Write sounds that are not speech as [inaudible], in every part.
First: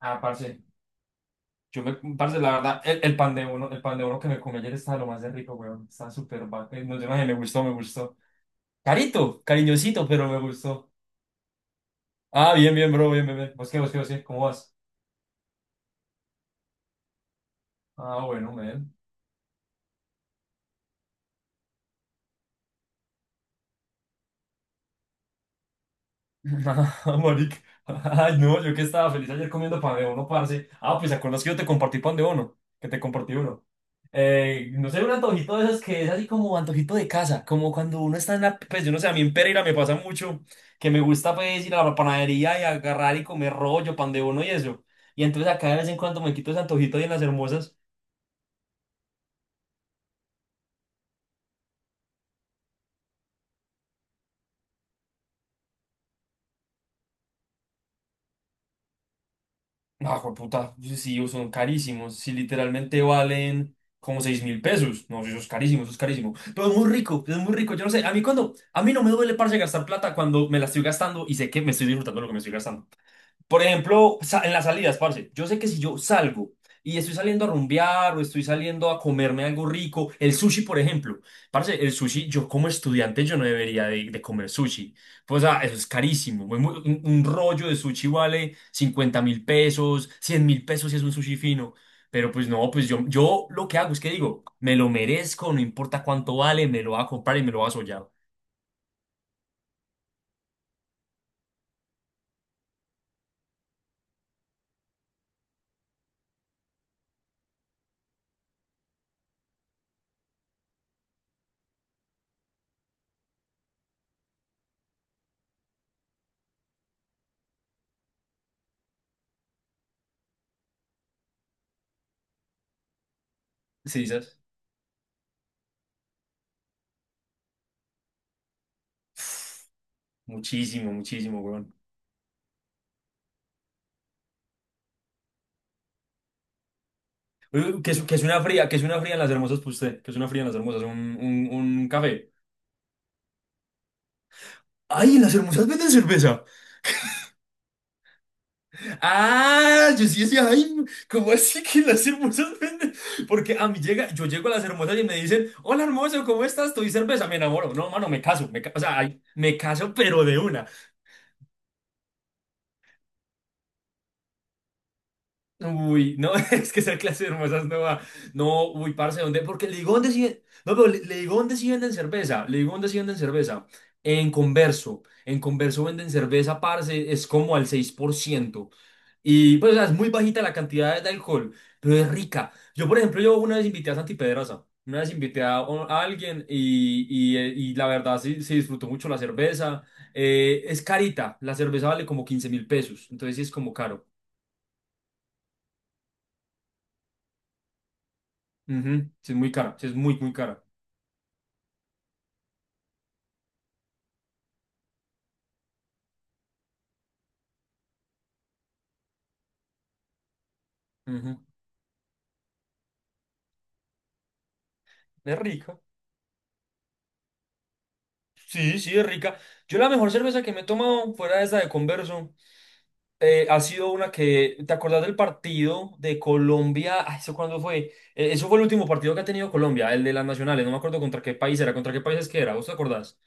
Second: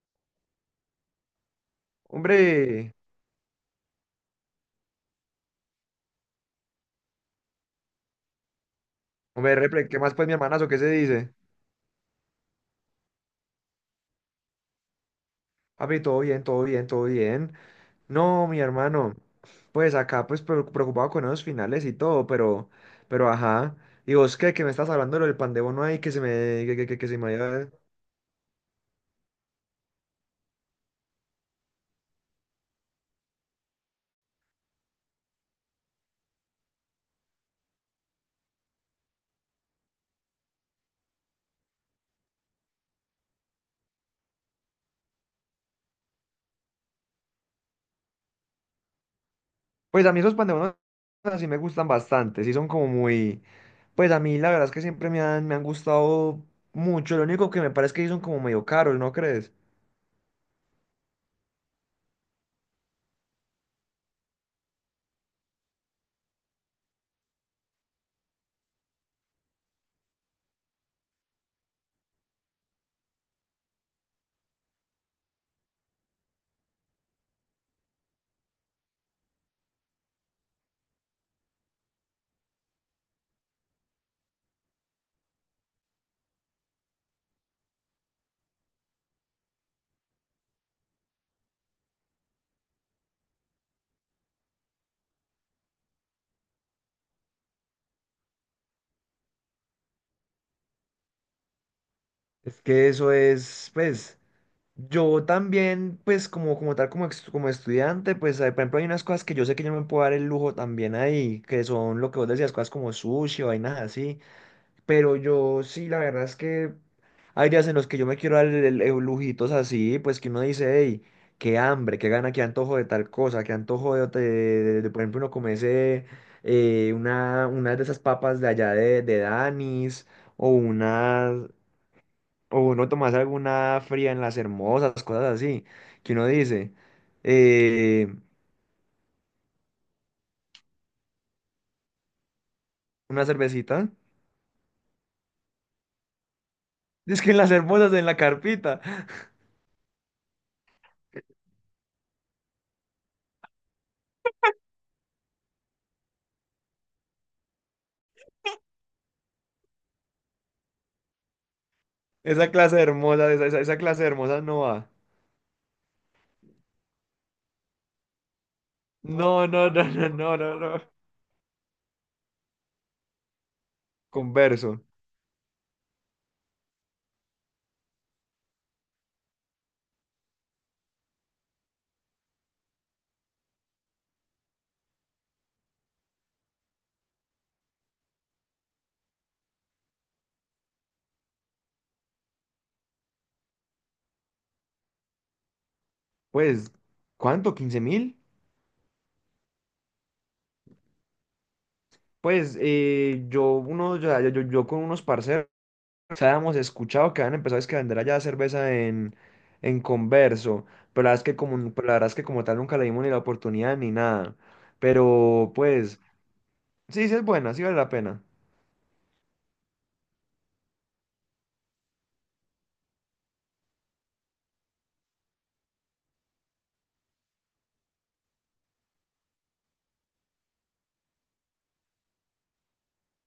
Ah, parce, yo parce, la verdad, Hombre, el pan de uno que me comí ayer estaba lo más de rico, weón. No sé, maje, me gustó, me gustó. Carito, hombre, repre, ¿qué cariñosito, más pues pero mi me hermanazo? ¿Qué se gustó. dice? Ah, bien, bien, bro, bien, bien, bien. ¿Vos qué, vos qué, vos qué? ¿Cómo vas? Papi, todo bien, todo bien, todo bien. Ah, No, bueno, mi man. hermano, pues acá pues preocupado con esos finales y todo, pero ajá. ¿Y vos qué? Que me estás hablando de lo del pan de bono ahí que se me, [laughs] que Ah, se me... marica. había- Ay, no, yo que estaba feliz ayer comiendo pan de uno, parce. Ah, pues, ¿te acuerdas que yo te compartí pan de uno? Que te compartí uno. No sé, un antojito de esos que es así como antojito de casa, como cuando uno está en la, pues yo no sé, a mí en Pereira me pasa mucho que me gusta pues ir a la panadería y agarrar y comer rollo, pan de bono y eso. Y entonces acá de vez en cuando me quito ese antojito ahí en las hermosas. Pues a mí esos pan de bono así me gustan bastante, sí son como muy. Pues a mí la verdad es que siempre me han gustado mucho, lo único que me parece es que sí son como medio caros, ¿no crees? Ah, puta, pues, sí, son carísimos, sí, literalmente valen como 6.000 pesos. No, eso es carísimo, eso es carísimo. Pero es muy rico, yo no sé, a mí cuando, a mí no me duele, parce, gastar plata cuando me la estoy gastando y sé que me estoy disfrutando de lo que me estoy gastando. Por ejemplo, en las salidas, parce, yo sé que si yo salgo y estoy saliendo a rumbear o estoy saliendo a comerme algo rico, el sushi, por ejemplo, parce, el sushi, yo como estudiante yo no debería de comer sushi. Pues, o sea, eso es carísimo. Un rollo de sushi vale 50.000 pesos, 100.000 pesos si es un sushi fino. Pero pues no, pues yo lo que hago es que digo, me lo merezco, no importa cuánto vale, me lo voy a comprar y me lo voy a sollar. Es que eso es, pues. Yo también, pues como tal, como estudiante, pues por ejemplo hay unas cosas que yo sé que yo no me puedo dar el lujo también ahí, que son lo que vos decías, cosas como sushi o vainas así, pero yo sí, la verdad es que hay días en los que yo me quiero dar el lujitos así, pues que uno dice, hey, qué hambre, qué gana, qué antojo de tal cosa, qué antojo Sí, de, ¿sabes? de- de- de, por ejemplo, uno comerse una de esas papas de allá de Danis o Muchísimo, unas muchísimo, weón. o uno tomarse alguna fría en las hermosas, cosas así, que uno dice, Eh, Que es, que eh, es una fría, que es una fría en las hermosas, pues usted, que es una fría en las hermosas, un café. una cervecita, ¡Ay, en las hermosas venden cerveza! [laughs] es que en las hermosas, en la carpita, Ah, yo sí decía, ay, ¿cómo así que en las hermosas venden? Porque yo llego a las hermosas y me dicen, hola hermoso, ¿cómo estás? Estoy cerveza, me enamoro. No, mano, me caso, o sea, ay, me caso, pero de una. Esa clase de hermosas no va. Uy, no, [laughs] es que esa clase de hermosas no va. No, uy, parce, ¿dónde? No, Porque no, le no, digo no, dónde sí. no, no, No, no. pero le digo dónde sí venden cerveza. Le digo dónde sí venden cerveza. En Converso. Converso. En Converso venden cerveza, parce, es como al 6%. Y pues, o sea, es muy bajita la cantidad de alcohol, pero es rica. Yo, por ejemplo, yo una vez invité a Santi Pedraza. Una vez invité a alguien y la verdad sí, sí disfrutó mucho la cerveza. Es carita, la cerveza vale como 15.000 pesos, entonces sí es como caro. Pues, ¿cuánto? ¿15.000? Ujú. Sí, es muy cara, sí, es muy, muy cara. Pues yo, uno, yo, yo, yo yo con unos parceros. Habíamos escuchado que habían empezado es que a vender allá cerveza en Converso, Ujú. Pero la verdad es que como tal nunca le dimos ni la oportunidad ni nada. Es Pero rica. pues, sí, sí es buena, sí vale la pena. Sí, sí, es rica. Yo la mejor cerveza que me he tomado fuera de esa de Converso ha sido una que, ¿te acordás del partido de Colombia? Ay, ¿eso cuándo fue? Eso fue el último partido que ha tenido Colombia, el de las nacionales. No me acuerdo contra qué país era, contra qué países que era. ¿Vos te acordás?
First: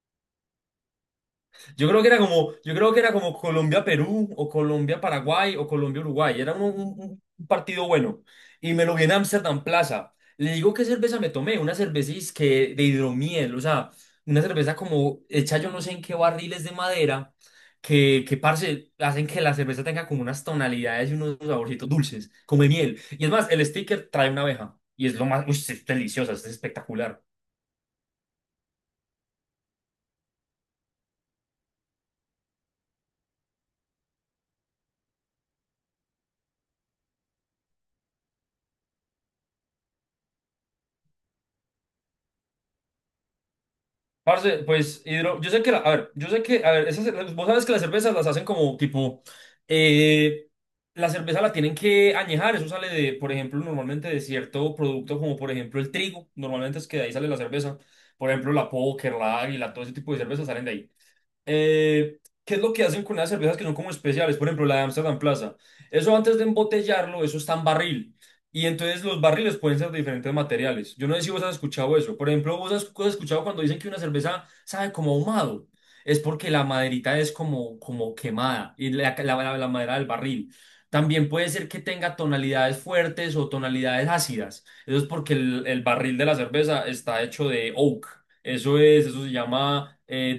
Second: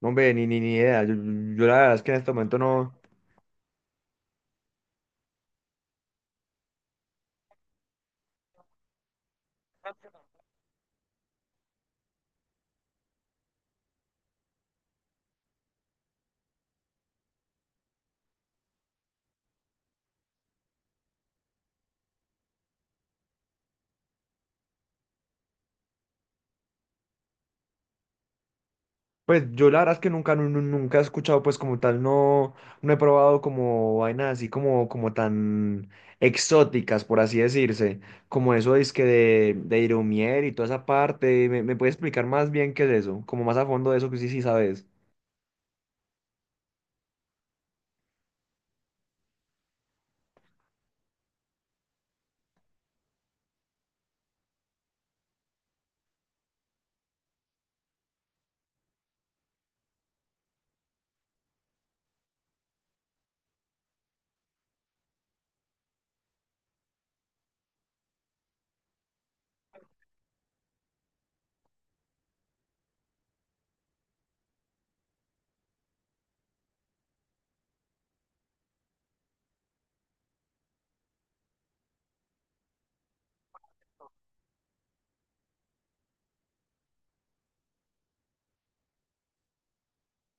No, hombre, ni idea. Yo la Yo verdad creo es que que era en este como, momento yo creo no. que era como Colombia-Perú o Colombia-Paraguay o Colombia-Uruguay. Era un partido bueno. Y me lo vi en Amsterdam Plaza. Le digo qué cerveza me tomé, una cerveza que de hidromiel, o sea, una cerveza como hecha yo no sé en qué barriles de madera, que parce, hacen que la cerveza tenga como unas tonalidades y unos saborcitos dulces, como de miel. Y es más, el sticker trae una abeja. Y es lo más, uy, es deliciosa, es espectacular. Pues yo la verdad es que nunca, nu- nu- nunca he escuchado, pues como tal, no, no he probado como vainas así como tan exóticas, por así decirse, como eso es que de Irumier y toda esa parte. ¿Me puedes explicar más bien qué es eso? Como más a fondo de eso que sí, sí Parce, sabes. pues hidro, yo sé que la, a ver, yo sé que, a ver, vos sabes que las cervezas las hacen como tipo, eh, la cerveza la tienen que añejar, eso sale de, por ejemplo, normalmente de cierto producto como por ejemplo el trigo, normalmente es que de ahí sale la cerveza, por ejemplo la Póker, la Águila, todo ese tipo de cervezas salen de ahí. ¿Qué es lo que hacen con las cervezas que son como especiales? Por ejemplo, la de Amsterdam Plaza. Eso antes de embotellarlo, eso está en barril. Y entonces los barriles pueden ser de diferentes materiales. Yo no sé si vos has escuchado eso. Por ejemplo, vos has escuchado cuando dicen que una cerveza sabe como ahumado. Es porque la maderita es como quemada y la madera del barril. También puede ser que tenga tonalidades fuertes o tonalidades ácidas. Eso es porque el barril de la cerveza está hecho de oak. Eso es, eso se llama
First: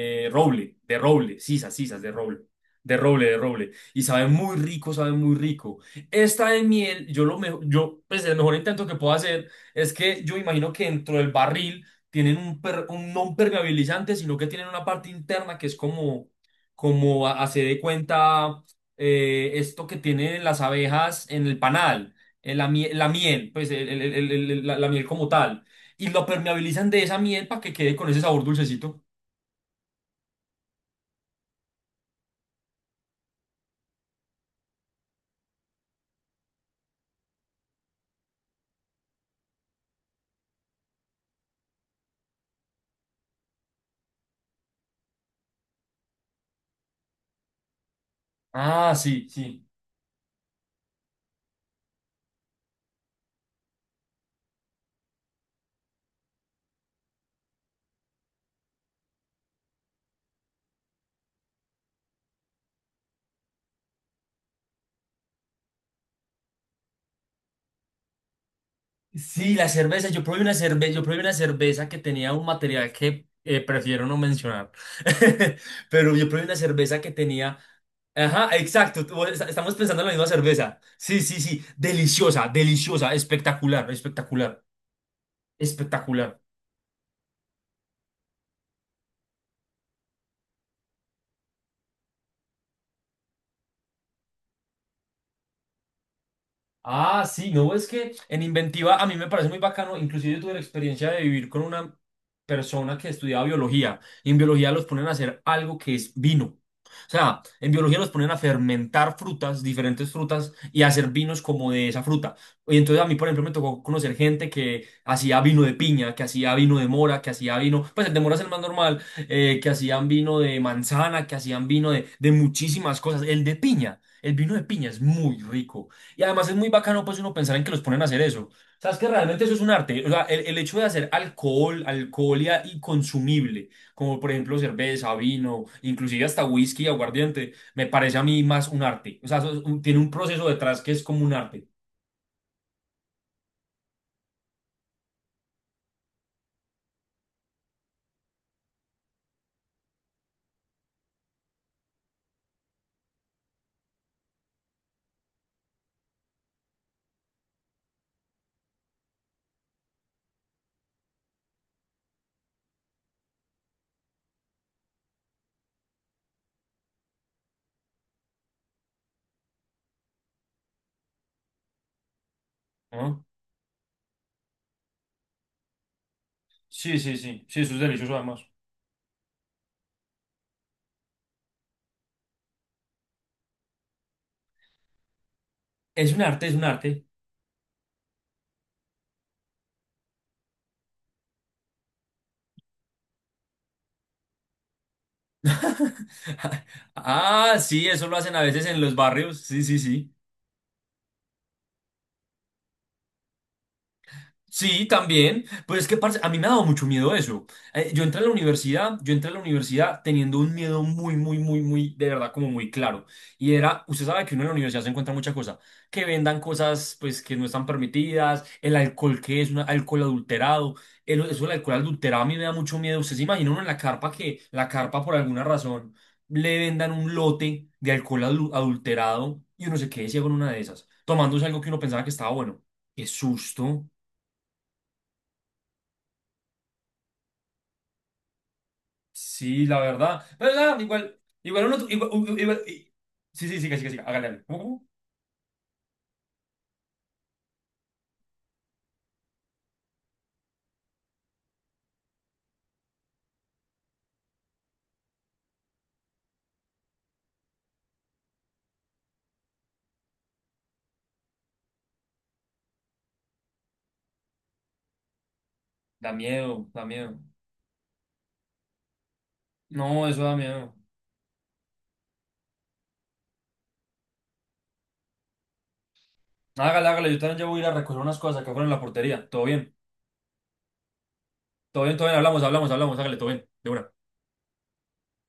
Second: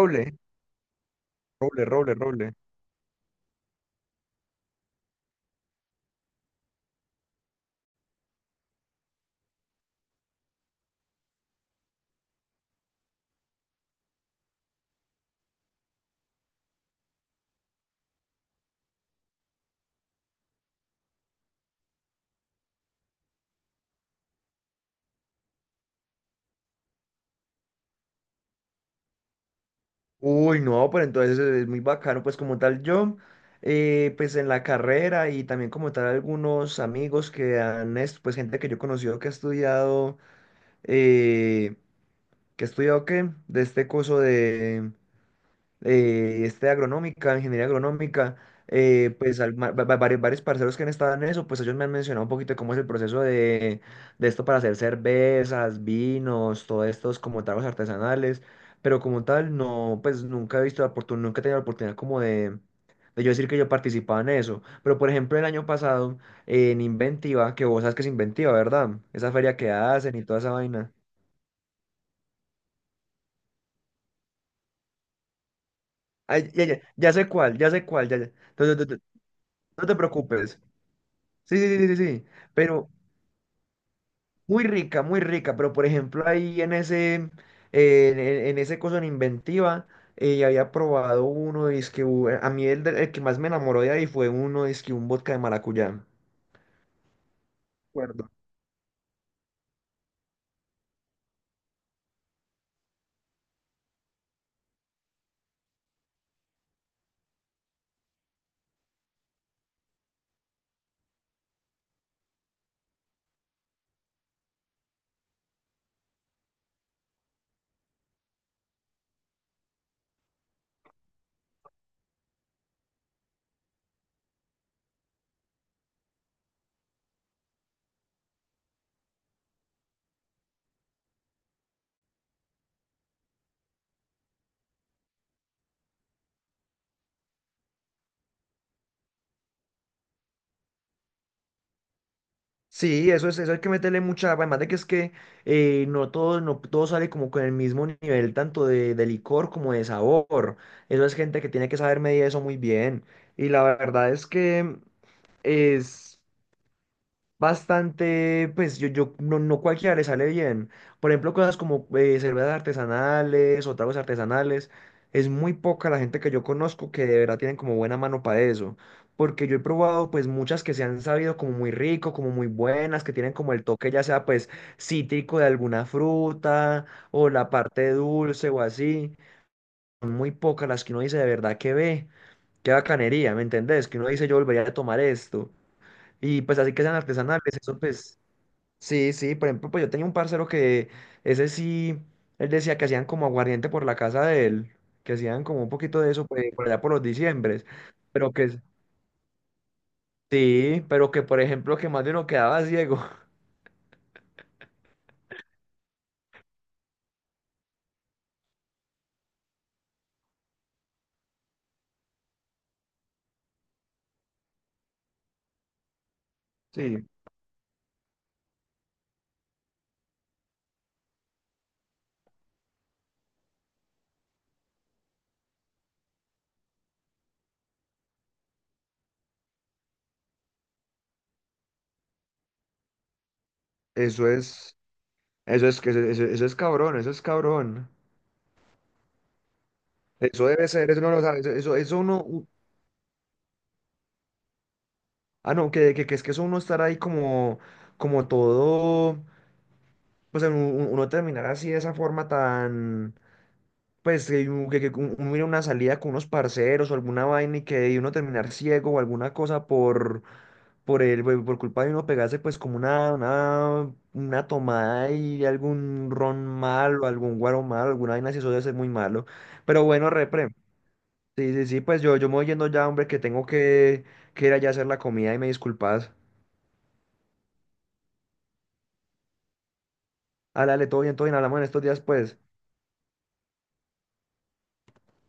Roble, roble, de roble, sisas, roble, sisas, de roble, roble, roble. de roble, de roble. Y sabe muy rico, sabe muy rico. Esta de miel, yo lo mejor, yo, pues el mejor intento que puedo hacer es que yo imagino que dentro del barril tienen un no un permeabilizante, sino que tienen una parte interna que es como hace de cuenta esto que tienen las abejas en el panal, en la miel, pues la miel como tal y lo permeabilizan de esa miel para que quede con ese sabor dulcecito. Uy, no, pero entonces es muy bacano, pues como tal yo, pues en la carrera y también como tal algunos amigos que pues gente que yo he conocido que ha estudiado. eh, ¿Qué he estudiado qué? De este curso de ingeniería agronómica, Ah, sí, pues sí. Varios parceros que han estado en eso, pues ellos me han mencionado un poquito de cómo es el proceso de esto para hacer cervezas, vinos, todos estos como tragos artesanales, pero como tal, no, pues nunca he visto la oportunidad, nunca he tenido la oportunidad como de yo decir que yo participaba en eso. Pero por ejemplo, el año pasado, en Inventiva, que vos sabes que es Inventiva, ¿verdad? Esa Sí, feria la que cerveza. hacen Yo y toda probé esa una vaina. cerveza, yo probé una cerveza que tenía un material que prefiero no mencionar. [laughs] Pero yo probé Ay, una ya, ya, cerveza que ya sé cuál, tenía. ya sé cuál, ya, ya. Ajá, No, no, no, no, exacto. Estamos no te pensando en la misma preocupes. cerveza. Sí, sí, Sí, sí. sí, sí, sí, sí. Deliciosa, Pero deliciosa, espectacular, espectacular, muy rica, muy rica. Pero por ejemplo, espectacular. ahí en ese coso en Inventiva, había probado uno, que a mí el que más me enamoró de ahí fue uno, que un vodka de maracuyá. Ah, sí, no, es que Acuerdo. en Inventiva a mí me parece muy bacano, inclusive yo tuve la experiencia de vivir con una persona que estudiaba biología y en biología los ponen a hacer algo que es vino. O sea, en biología los ponen a fermentar frutas, diferentes frutas y a hacer vinos como de esa fruta. Y entonces a mí, por ejemplo, me tocó conocer gente que hacía vino de piña, que hacía vino de mora, que hacía vino, pues el de mora es el más normal, que hacían vino de manzana, que hacían vino de muchísimas cosas. El de piña, el vino de piña es muy rico. Y además es muy bacano pues uno pensar en que los ponen a hacer eso. Sabes que realmente eso es un arte. O sea, el hecho de hacer alcohol, alcohol y consumible, como por ejemplo cerveza, vino, inclusive hasta whisky, aguardiente, me parece a mí más un arte. O sea, eso es tiene un proceso detrás que es como un arte. Sí, eso hay que meterle mucha, además de que es que no todo sale como con el mismo nivel, tanto de licor como de sabor. Eso es gente que tiene que saber medir eso muy bien. Y la verdad es que es bastante, pues yo no, no cualquiera le sale bien. Por ejemplo, cosas como cervezas artesanales o tragos artesanales. Es muy poca la gente que yo conozco que de verdad tienen como buena mano para eso. Porque yo he probado pues muchas que se han sabido como muy rico, como muy buenas, que ¿No? tienen como el toque ya sea pues cítrico de alguna fruta Sí, sí, o sí. la Sí, eso es parte delicioso además. dulce o así. Son muy pocas las que uno dice de verdad que ve, qué bacanería, ¿me entendés? Que uno dice yo volvería a tomar esto. Es un Y arte, es pues un así que sean arte. artesanales, eso pues sí, sí, por ejemplo, pues yo tenía un parcero que ese sí, él decía que hacían como aguardiente por la casa de él, que hacían como un poquito [laughs] de eso pues, por allá por los Ah, diciembres, sí, eso lo pero hacen a que veces en los barrios. Sí, sí, sí. sí, pero que por ejemplo que más de uno quedaba ciego. [laughs] Sí, también. Pues es que, parce, a mí me ha dado mucho miedo eso. Yo entré a la universidad, yo entré a la universidad teniendo un miedo muy, muy, muy, muy, de verdad, como muy claro. Y era, usted sabe que uno en la universidad se encuentra mucha cosa, que vendan cosas, Sí, pues, que no están permitidas, el alcohol que es un alcohol adulterado, eso del alcohol adulterado a mí me da mucho miedo. Usted se imagina uno en la carpa por alguna razón, le vendan un lote de alcohol adulterado y uno se quede ciego en una de esas, tomándose algo que uno pensaba que estaba bueno. Qué susto. eso es, eso es cabrón, eso es cabrón. Sí, la verdad. Eso Pero debe nada, ser, eso no igual, lo sabe, eso, igual eso uno, eso igual, uno, u- sí sí sí, que sí, siga, siga, hágale, hágale. ¿Cómo, cómo? Ah, no, que es que eso uno estar ahí como, todo, pues uno terminar así de esa forma tan pues que un- uno ir a una salida con unos parceros o alguna vaina y que de uno terminar ciego o alguna cosa por el, por culpa de uno pegarse pues como una tomada y algún Da ron miedo, da malo, miedo. algún guaro malo, alguna vaina, si eso debe ser muy malo. Pero No, bueno, eso da repre, miedo. sí, sí, sí, pues yo me voy yendo ya, hombre, que tengo que ir allá a hacer la comida y me disculpas. Hágale, hágale, yo también ya voy a ir a recoger unas cosas que fueron en la portería. Todo bien, Álale, todo bien, hablamos en estos todo bien, días, todo bien, pues. hablamos, hablamos, hablamos, hágale, todo bien, de una.